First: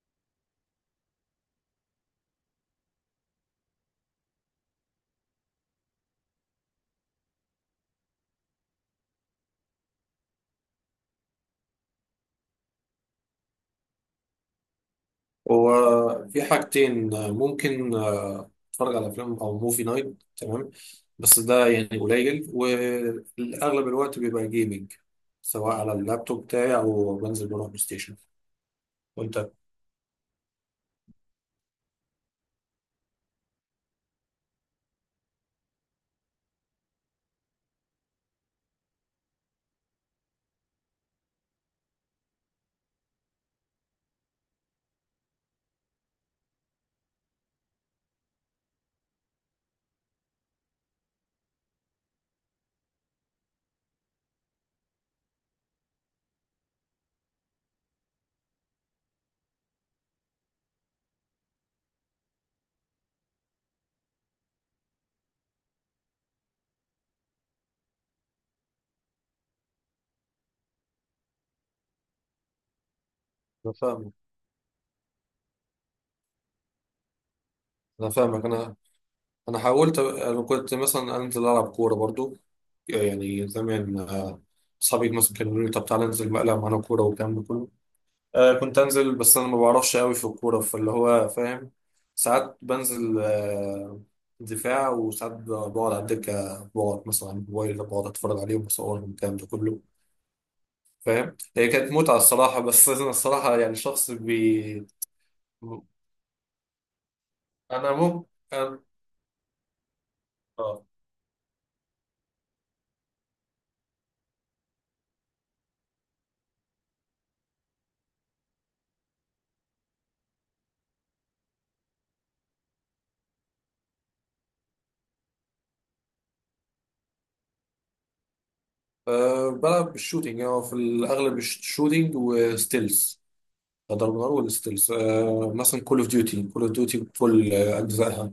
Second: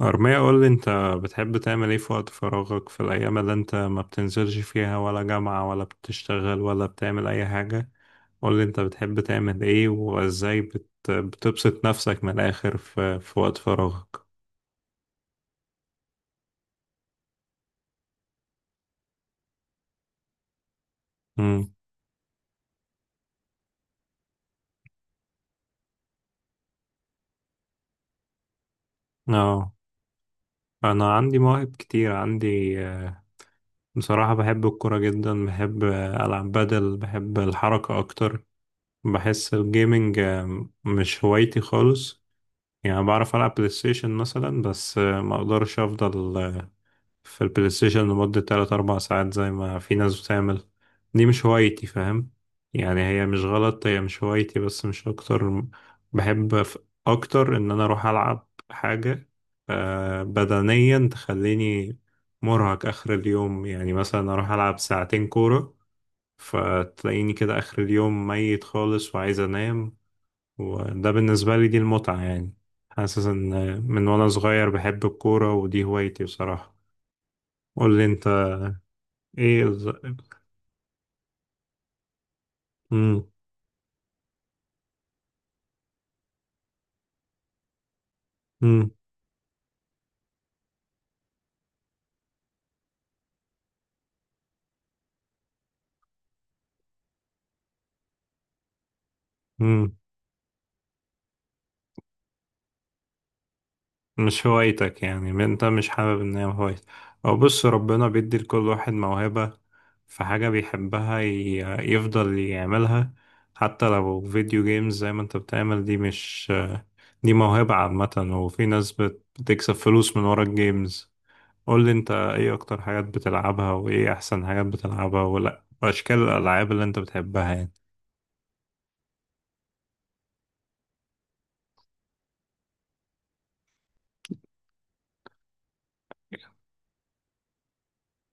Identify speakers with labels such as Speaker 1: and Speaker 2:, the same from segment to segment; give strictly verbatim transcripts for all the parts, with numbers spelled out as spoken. Speaker 1: أرمية، قول لي أنت بتحب تعمل إيه في وقت فراغك، في الأيام اللي أنت ما بتنزلش فيها ولا جامعة ولا بتشتغل ولا بتعمل أي حاجة؟ قول لي أنت بتحب تعمل إيه وإزاي بت... بتبسط نفسك من الآخر في, في وقت فراغك؟
Speaker 2: هو في حاجتين. آه، ممكن آه، اتفرج على افلام او موفي نايت. تمام، بس ده
Speaker 1: امم.
Speaker 2: يعني قليل، واغلب الوقت بيبقى جيمنج، سواء على اللابتوب بتاعي او بنزل بروح بلاي ستيشن. وانت؟
Speaker 1: أه أنا عندي مواهب كتير، عندي آه، بصراحة بحب الكورة جدا، بحب آه، ألعب بدل، بحب الحركة أكتر. بحس الجيمنج آه، مش هوايتي خالص. يعني بعرف ألعب بلاي ستيشن مثلا، بس آه، ما أقدرش أفضل آه، في البلاي ستيشن لمدة تلات أربع ساعات زي ما في ناس بتعمل. دي مش هوايتي، فاهم؟ يعني هي مش غلط، هي مش هوايتي بس، مش أكتر. بحب ف- أكتر إن أنا أروح ألعب حاجة آه، بدنيا تخليني مرهق آخر اليوم. يعني مثلا أروح ألعب ساعتين كورة، فتلاقيني كده آخر اليوم ميت خالص وعايز أنام. وده بالنسبة لي دي المتعة يعني. حاسس
Speaker 2: انا
Speaker 1: ان من
Speaker 2: فاهمك
Speaker 1: وانا صغير بحب الكورة ودي هوايتي بصراحة. قول لي
Speaker 2: انا
Speaker 1: انت.
Speaker 2: فاهمك انا انا
Speaker 1: ايه الز...
Speaker 2: حاولت. انا كنت مثلا انزل العب كوره برضو،
Speaker 1: مم.
Speaker 2: يعني زمان. آه، اصحابي مثلا كانوا يقولوا لي: طب تعالى انزل بقى العب معانا كوره والكلام ده كله. آه كنت
Speaker 1: مم.
Speaker 2: انزل، بس انا ما بعرفش قوي في الكوره، فاللي هو فاهم. ساعات بنزل آه دفاع، وساعات ب- بقعد على الدكه، بقعد مثلا على الموبايل، بقعد اتفرج عليهم وصورهم والكلام ده كله،
Speaker 1: مم.
Speaker 2: فاهم؟ هي كانت متعه الصراحه، بس انا الصراحه يعني شخص
Speaker 1: مش
Speaker 2: بي.
Speaker 1: هوايتك يعني؟ ما انت مش حابب ان هي هوايتك. او بص،
Speaker 2: انا
Speaker 1: ربنا
Speaker 2: ممكن
Speaker 1: بيدي لكل
Speaker 2: أنا...
Speaker 1: واحد موهبة، في حاجة
Speaker 2: اه.
Speaker 1: بيحبها ي... يفضل يعملها. حتى لو فيديو جيمز زي ما انت بتعمل، دي مش، دي موهبة عامة. وفي ناس بت... بتكسب فلوس من ورا الجيمز. قول لي انت، ايه اكتر حاجات بتلعبها وايه احسن حاجات بتلعبها ولا واشكال الالعاب اللي انت بتحبها يعني؟
Speaker 2: آه، بلعب بالشوتينج، يعني هو في الاغلب الشوتينج وستيلز، ضرب نار. والستيلز آه مثلا كول اوف ديوتي، كول اوف ديوتي بكل اجزائها.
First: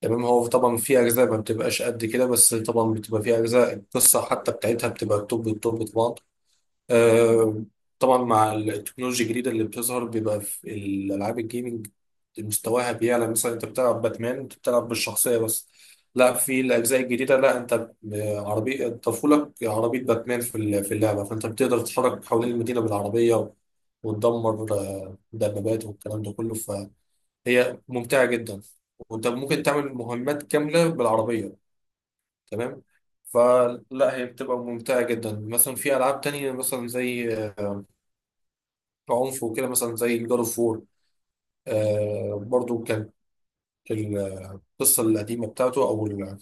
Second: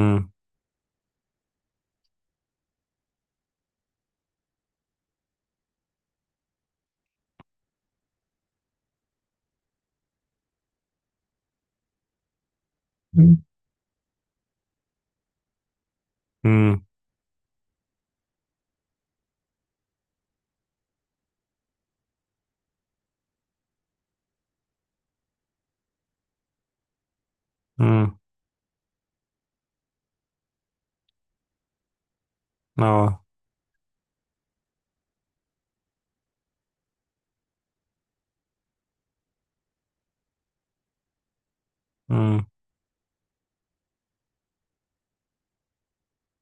Speaker 2: تمام، هو طبعا في اجزاء ما بتبقاش قد كده، بس طبعا بتبقى في اجزاء القصه حتى بتاعتها بتبقى التوب التوب طبعا. آه، طبعا مع التكنولوجيا الجديده اللي بتظهر بيبقى في الالعاب الجيمنج مستواها بيعلى.
Speaker 1: مم.
Speaker 2: مثلا انت بتلعب باتمان، انت بتلعب بالشخصيه بس. لا، في
Speaker 1: امم.
Speaker 2: الاجزاء الجديده لا، انت عربيه طفولك، عربيه باتمان في ال- في اللعبه، فانت بتقدر تتحرك حوالين المدينه بالعربيه وتدمر آه، دبابات والكلام ده كله. هي
Speaker 1: امم.
Speaker 2: ممتعة جدا، وانت ممكن تعمل مهمات كاملة بالعربية، تمام.
Speaker 1: اه.
Speaker 2: فلا هي بتبقى ممتعة جدا. مثلا في ألعاب تانية مثلا زي آه، عنف وكده، مثلا زي جاد اوف وور،
Speaker 1: امم.
Speaker 2: برضو كانت ال- القصة القديمة بتاعته، أو ال-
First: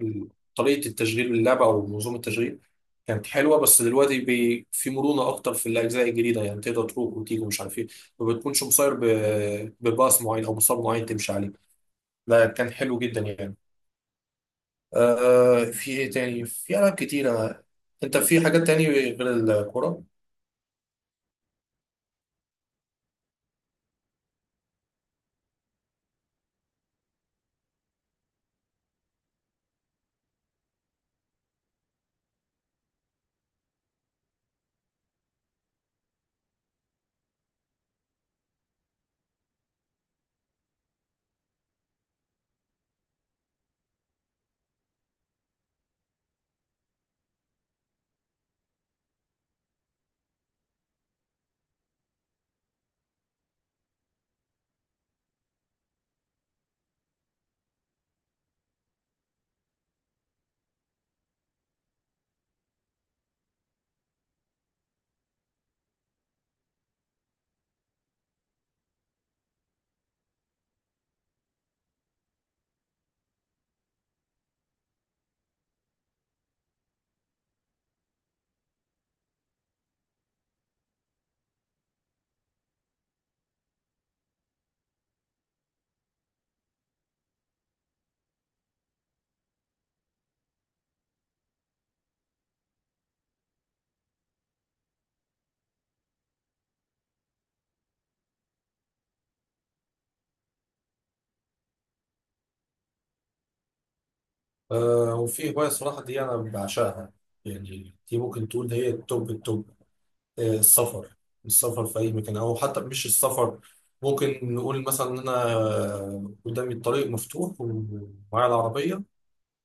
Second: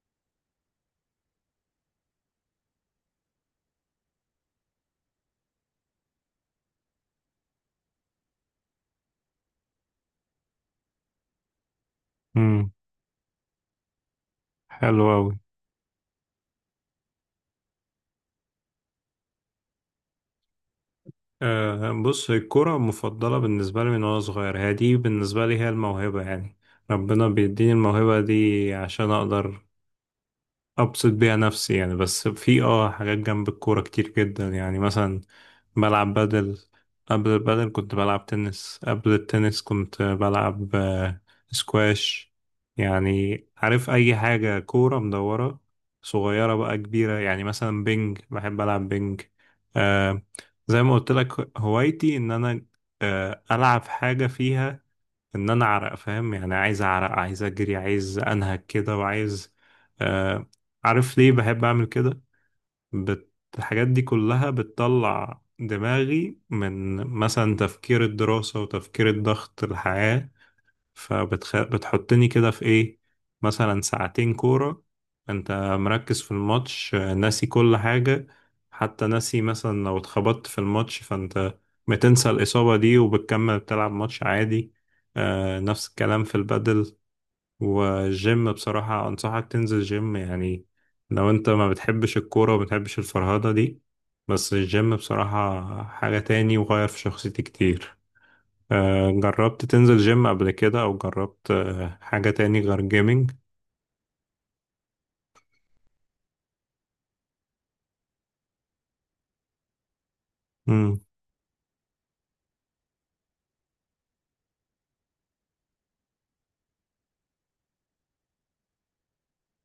Speaker 2: ال- طريقة التشغيل اللعبة أو منظومة التشغيل كانت حلوة، بس دلوقتي بي في مرونة أكتر في الأجزاء الجديدة، يعني تقدر تروح وتيجي ومش عارف إيه، ما بتكونش مصير ب- بباص معين أو مصاب معين تمشي عليه. ده
Speaker 1: امم.
Speaker 2: كان حلو جدا يعني.
Speaker 1: حلو قوي.
Speaker 2: آه، في ايه تاني؟ في ألعاب كتيرة. انت في حاجات تاني غير الكورة؟
Speaker 1: آه بص، الكرة المفضلة بالنسبة لي من وانا صغير، هي دي بالنسبة لي، هي الموهبة يعني. ربنا بيديني الموهبة دي عشان اقدر ابسط بيها نفسي يعني. بس في اه حاجات جنب الكورة كتير جدا. يعني مثلا بلعب بدل، قبل البدل كنت بلعب تنس، قبل التنس كنت بلعب آه، سكواش. يعني عارف، اي حاجة كورة مدورة صغيرة بقى كبيرة، يعني مثلا بينج، بحب العب بينج. آه زي ما قلت لك، هوايتي ان انا آه العب حاجة فيها ان انا اعرق، فاهم؟ يعني عايز اعرق، عايز اجري، عايز انهج كده، وعايز آه عارف ليه بحب اعمل كده؟ بت... الحاجات دي كلها بتطلع دماغي من مثلا تفكير الدراسة وتفكير الضغط الحياة. فبتخ... بتحطني كده في ايه، مثلا ساعتين كورة. انت مركز في الماتش، آه، ناسي كل حاجة. حتى ناسي مثلا لو اتخبطت في الماتش، فانت بتنسى الإصابة دي وبتكمل بتلعب ماتش عادي. آه نفس الكلام في البدل. والجيم بصراحة، أنصحك تنزل جيم يعني، لو انت ما بتحبش الكورة وما بتحبش الفرهدة دي. بس الجيم بصراحة حاجة تاني، وغير في شخصيتي كتير. آه، جربت تنزل جيم قبل كده؟ او جربت آه، حاجة تاني غير جيمنج؟
Speaker 2: آه وفي هواية صراحة دي أنا بعشقها، يعني دي ممكن تقول هي التوب التوب. آه،
Speaker 1: امم.
Speaker 2: السفر. السفر في أي مكان، أو حتى مش السفر، ممكن نقول مثلا إن أنا آه، قدامي الطريق مفتوح ومعايا العربية،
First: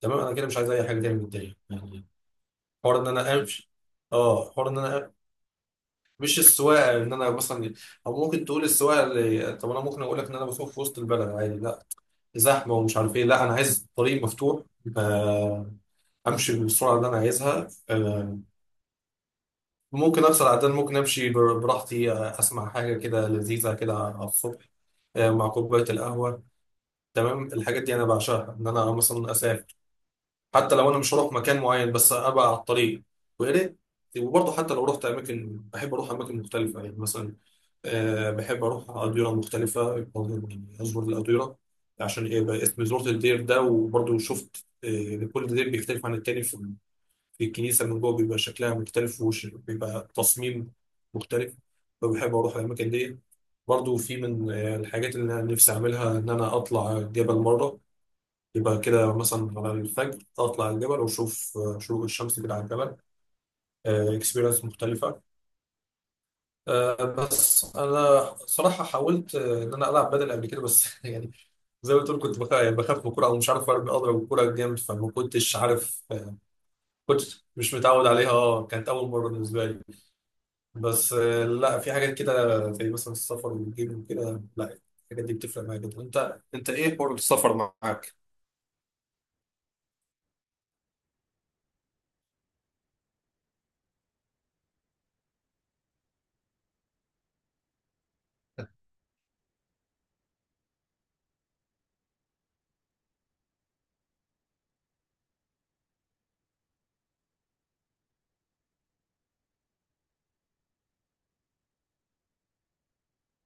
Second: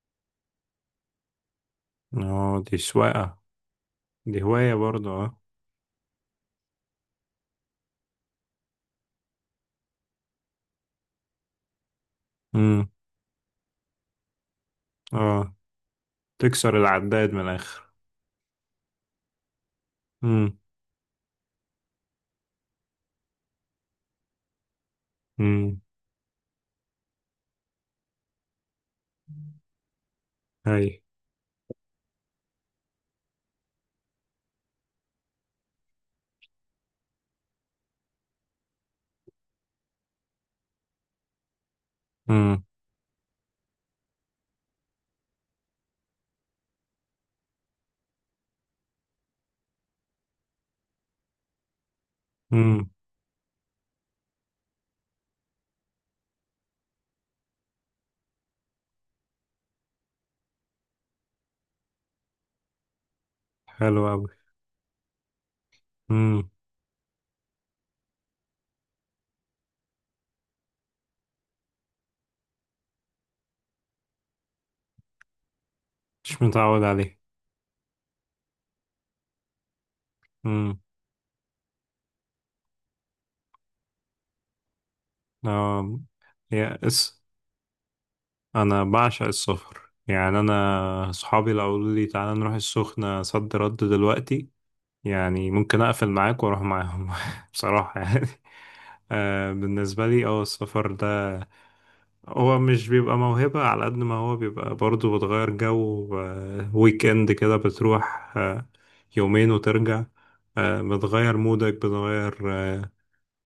Speaker 2: تمام. أنا كده مش عايز أي حاجة تاني من الدنيا يعني.
Speaker 1: اه، دي
Speaker 2: حوار إن أنا
Speaker 1: سواقة،
Speaker 2: أمشي.
Speaker 1: دي
Speaker 2: اه، حوار
Speaker 1: هواية
Speaker 2: ان انا
Speaker 1: برضه.
Speaker 2: أمشي.
Speaker 1: اه.
Speaker 2: مش السواقه ان انا مثلا، او ممكن تقول السواقه اللي، طب انا ممكن اقول لك ان انا بسوق في وسط البلد عادي؟ لا، زحمه
Speaker 1: امم.
Speaker 2: ومش عارف ايه. لا انا عايز طريق مفتوح،
Speaker 1: اه.
Speaker 2: آه، امشي
Speaker 1: تكسر
Speaker 2: بالسرعه اللي انا
Speaker 1: العداد من
Speaker 2: عايزها.
Speaker 1: الاخر.
Speaker 2: آه، ممكن اكسر
Speaker 1: امم.
Speaker 2: عدد، ممكن امشي بر- براحتي، آه، اسمع حاجه كده لذيذه كده على الصبح، آه، مع
Speaker 1: امم.
Speaker 2: كوبايه القهوه، تمام. الحاجات دي انا بعشقها، ان انا مثلا اسافر، حتى لو انا
Speaker 1: هاي.
Speaker 2: مش هروح مكان معين بس ابقى على الطريق، ويا ريت. وبرضه حتى لو رحت اماكن، بحب اروح اماكن مختلفه، يعني مثلا أه بحب اروح اديره مختلفه، برضه يعني ازور الاديره، عشان ايه
Speaker 1: امم.
Speaker 2: بقى اسم زرت الدير ده. وبرضه شفت آه، كل دير بيختلف عن التاني في، في الكنيسه من جوه بيبقى شكلها مختلف، وبيبقى تصميم مختلف، فبحب اروح
Speaker 1: امم.
Speaker 2: الاماكن دي. برضه في من آه، الحاجات اللي انا نفسي اعملها، ان انا اطلع جبل مره، يبقى كده مثلا على الفجر اطلع الجبل واشوف آه، شروق الشمس كده على الجبل،
Speaker 1: حلو قوي.
Speaker 2: اكسبيرينس مختلفه.
Speaker 1: امم.
Speaker 2: آه، بس انا صراحه حاولت، آه، ان انا العب بدل قبل كده، بس يعني زي ما قلت لك كنت بخاف، يعني بخاف من الكوره او مش عارف أرمي- اضرب الكوره جامد، فما كنتش عارف. آه،
Speaker 1: مش متعود عليه.
Speaker 2: كنت مش متعود عليها، اه، كانت اول مره بالنسبه لي.
Speaker 1: امم.
Speaker 2: بس آه، لا، في حاجات كده زي مثلا السفر والجيم وكده، لا الحاجات دي بتفرق معايا
Speaker 1: اه.
Speaker 2: جدا. انت انت
Speaker 1: يا
Speaker 2: ايه حوار
Speaker 1: اس،
Speaker 2: السفر معاك؟
Speaker 1: انا بعشق السفر. يعني انا اصحابي لو قالوا لي تعالى نروح السخنة صد رد دلوقتي، يعني ممكن اقفل معاك واروح معاهم. بصراحة يعني آه، بالنسبة لي اه السفر ده، هو مش بيبقى موهبة على قد ما هو بيبقى برضه بتغير جو. آه، ويك اند كده بتروح آه، يومين وترجع. آه، بتغير مودك، بتغير، آه،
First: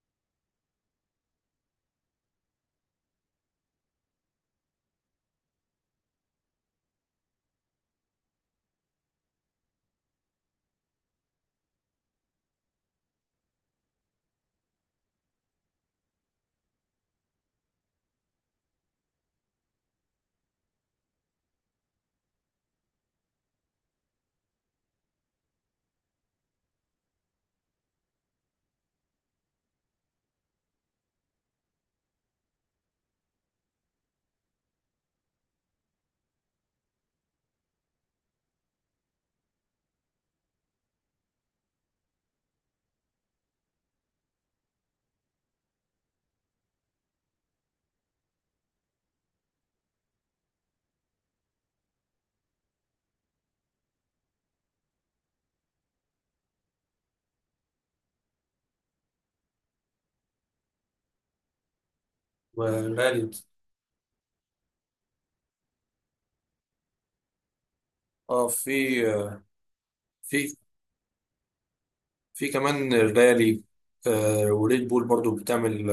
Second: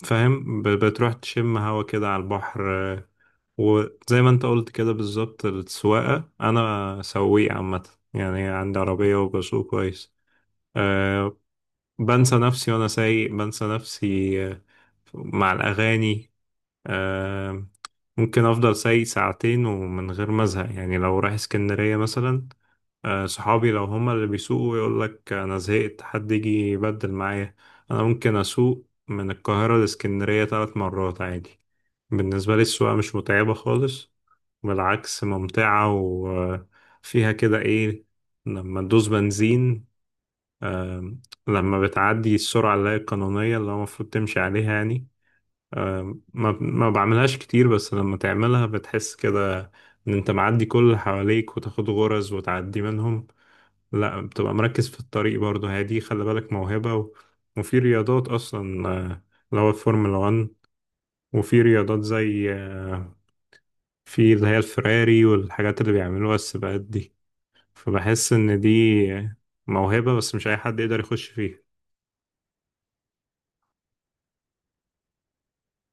Speaker 1: فاهم، ب- بتروح تشم هوا كده على البحر. آه، وزي ما انت قلت كده بالظبط، السواقة أنا سواق عامة، يعني عندي عربية وبسوق كويس. أه بنسى نفسي وأنا سايق، بنسى نفسي آه، مع الأغاني. آه، ممكن افضل سايق ساعتين ومن غير ما ازهق، يعني لو رايح اسكندرية مثلا. آه، صحابي لو هما اللي بيسوقوا يقول لك انا زهقت، حد يجي يبدل معايا. انا ممكن اسوق من القاهرة لاسكندرية ثلاث مرات عادي. بالنسبة لي السواقة مش متعبة خالص، بالعكس ممتعة. وفيها كده ايه، لما تدوس بنزين، لما بتعدي السرعة اللي هي القانونية اللي هو المفروض تمشي عليها يعني. آه، ما ما بعملهاش كتير، بس لما تعملها بتحس كده ان انت معدي كل اللي حواليك وتاخد غرز وتعدي منهم. لا بتبقى مركز في الطريق برضه، هي دي خلي بالك موهبة، و... وفي رياضات اصلا آه، اللي هو الفورمولا واحد. وفي رياضات زي آه،
Speaker 2: وغالي.
Speaker 1: في اللي هي الفراري والحاجات اللي بيعملوها السباقات دي. فبحس
Speaker 2: اه
Speaker 1: ان
Speaker 2: في،
Speaker 1: دي موهبة بس مش اي حد يقدر يخش فيها.
Speaker 2: في كمان الرالي. آه، وريد بول برضو بتعمل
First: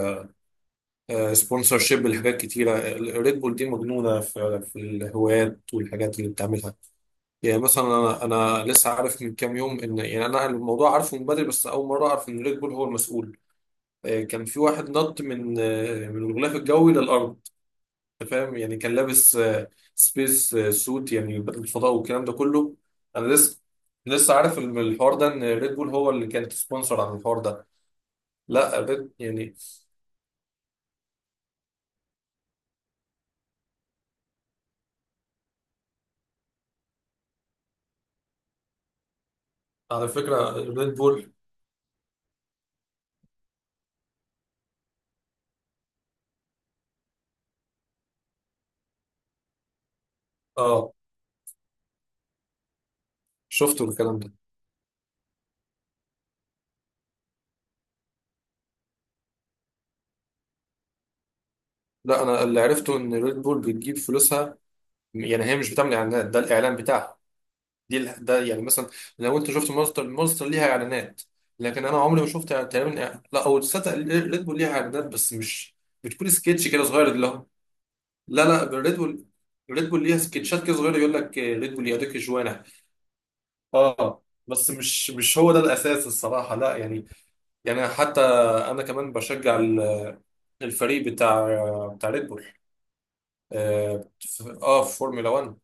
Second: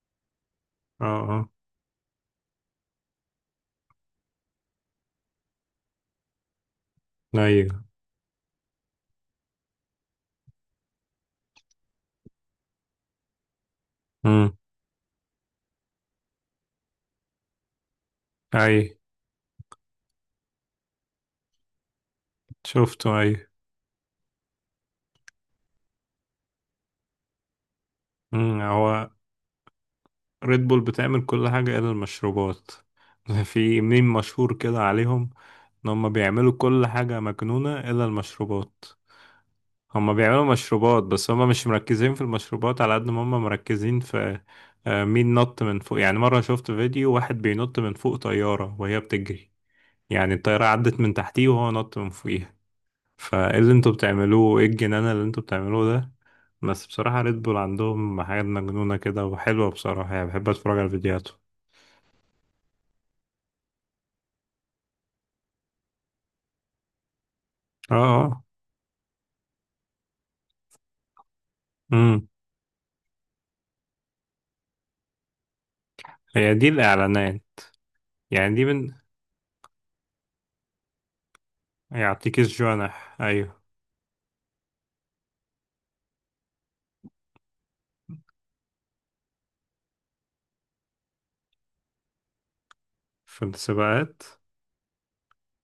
Speaker 1: اه، اه،
Speaker 2: سبونسر شيب لحاجات كتيرة. ريد بول دي مجنونة في في الهوايات والحاجات اللي بتعملها. يعني
Speaker 1: ايوه.
Speaker 2: مثلا أنا أنا لسه عارف من كام يوم إن، يعني أنا الموضوع عارفه من بدري، بس أول مرة أعرف إن ريد بول هو المسؤول. آه، كان
Speaker 1: امم.
Speaker 2: في واحد نط من، آه، من الغلاف الجوي للأرض. أنت فاهم؟
Speaker 1: اي.
Speaker 2: يعني كان لابس سبيس سوت، يعني بدل الفضاء والكلام ده كله.
Speaker 1: شفته،
Speaker 2: أنا
Speaker 1: اي.
Speaker 2: لسه لسه عارف الم- الحوار ده، إن ريد بول هو اللي كانت سبونسر عن الحوار ده.
Speaker 1: مم،
Speaker 2: لا
Speaker 1: هو
Speaker 2: ريد يعني،
Speaker 1: ريد بول بتعمل كل حاجة إلا المشروبات. في ميم مشهور كده عليهم، إن هما بيعملوا كل حاجة مجنونة إلا المشروبات.
Speaker 2: على
Speaker 1: هما بيعملوا
Speaker 2: فكرة ريد
Speaker 1: مشروبات بس
Speaker 2: بول.
Speaker 1: هما مش مركزين في المشروبات على قد ما هما مركزين في آه، مين نط من فوق، يعني مرة شفت فيديو واحد بينط من فوق طيارة وهي بتجري، يعني الطيارة
Speaker 2: اه
Speaker 1: عدت من تحتيه وهو نط من فوقيها. فايه اللي
Speaker 2: شفتوا
Speaker 1: انتوا
Speaker 2: الكلام ده.
Speaker 1: بتعملوه، ايه الجنان اللي انتوا بتعملوه ده؟ بس بصراحة ريد بول عندهم حاجات مجنونة كده وحلوة بصراحة، يعني بحب اتفرج على فيديوهاته.
Speaker 2: لا انا اللي عرفته ان ريد بول بتجيب فلوسها، يعني هي مش بتعمل اعلانات، ده الاعلان بتاعها
Speaker 1: اه.
Speaker 2: دي ال- ده
Speaker 1: اه.
Speaker 2: يعني مثلا لو انت شفت مونستر، مونستر ليها اعلانات. لكن انا عمري
Speaker 1: امم.
Speaker 2: ما شفت تقريبا إع- لا، او تصدق ريد بول ليها اعلانات بس مش بتكون
Speaker 1: هي
Speaker 2: سكتش
Speaker 1: دي
Speaker 2: كده صغير اللي
Speaker 1: الاعلانات
Speaker 2: هو. لا
Speaker 1: يعني؟ دي
Speaker 2: لا
Speaker 1: من،
Speaker 2: ريد بول، ريد بول ليها سكتشات كده صغيره، يقول لك ريد بول يديك
Speaker 1: يعطيكيش
Speaker 2: جوانح.
Speaker 1: جوانح، ايوه.
Speaker 2: اه، بس مش مش هو ده الاساس الصراحه، لا يعني. يعني حتى انا كمان بشجع ال- الفريق بتاع بتاع ريد بول.
Speaker 1: في
Speaker 2: اه
Speaker 1: السباقات.
Speaker 2: في، آه، في فورمولا واحد،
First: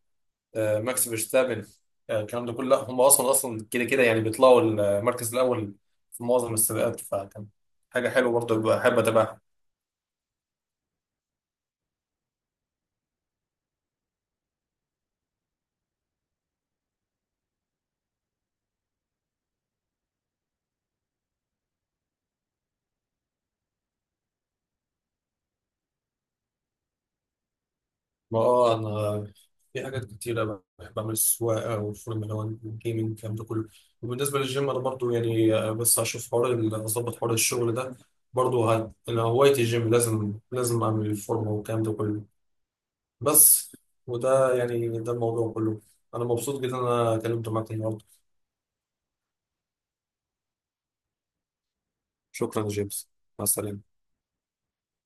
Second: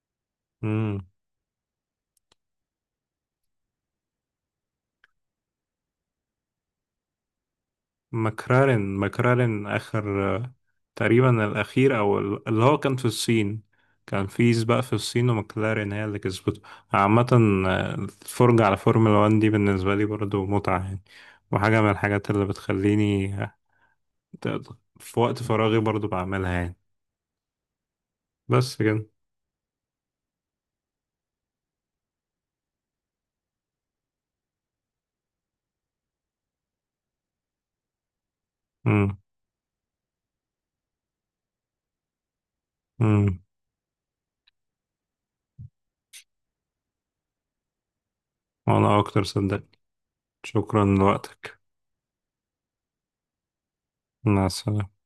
Speaker 2: آه،
Speaker 1: امم.
Speaker 2: ماكس فيرستابن، آه، الكلام ده كله. لا هم اصلا، اصلا كده كده يعني بيطلعوا المركز الاول في معظم السباقات، فكان حاجه حلوه برضه
Speaker 1: مكرارن
Speaker 2: بحب اتابعها.
Speaker 1: مكرارن اخر، آه، تقريبا الاخير، او ال- اللي هو كان في الصين، كان في سباق في الصين ومكلارين هي اللي كسبته. عامة آه، الفرجة على فورمولا واحد دي بالنسبة لي برضو متعة يعني، وحاجة من الحاجات اللي بتخليني آه، ت- في وقت فراغي برضو بعملها يعني.
Speaker 2: ما اه
Speaker 1: بس كده.
Speaker 2: انا في حاجات كتيرة بحب اعمل: السواقة والفورمولا واحد والجيمنج، الكلام ده كله. وبالنسبة للجيم انا برضو يعني، آه، بس هشوف حوار ال- هظبط حوار الشغل ده، برضو هت...
Speaker 1: امم.
Speaker 2: انا هوايتي الجيم، لازم لازم اعمل الفورمة والكلام ده كله.
Speaker 1: امم.
Speaker 2: بس وده يعني ده الموضوع كله. انا مبسوط جدا إن انا اتكلمت معاك النهارده.
Speaker 1: وانا اكتر صدق. شكرا لوقتك.
Speaker 2: شكرا يا جيمس، مع السلامة.
Speaker 1: مع السلامة.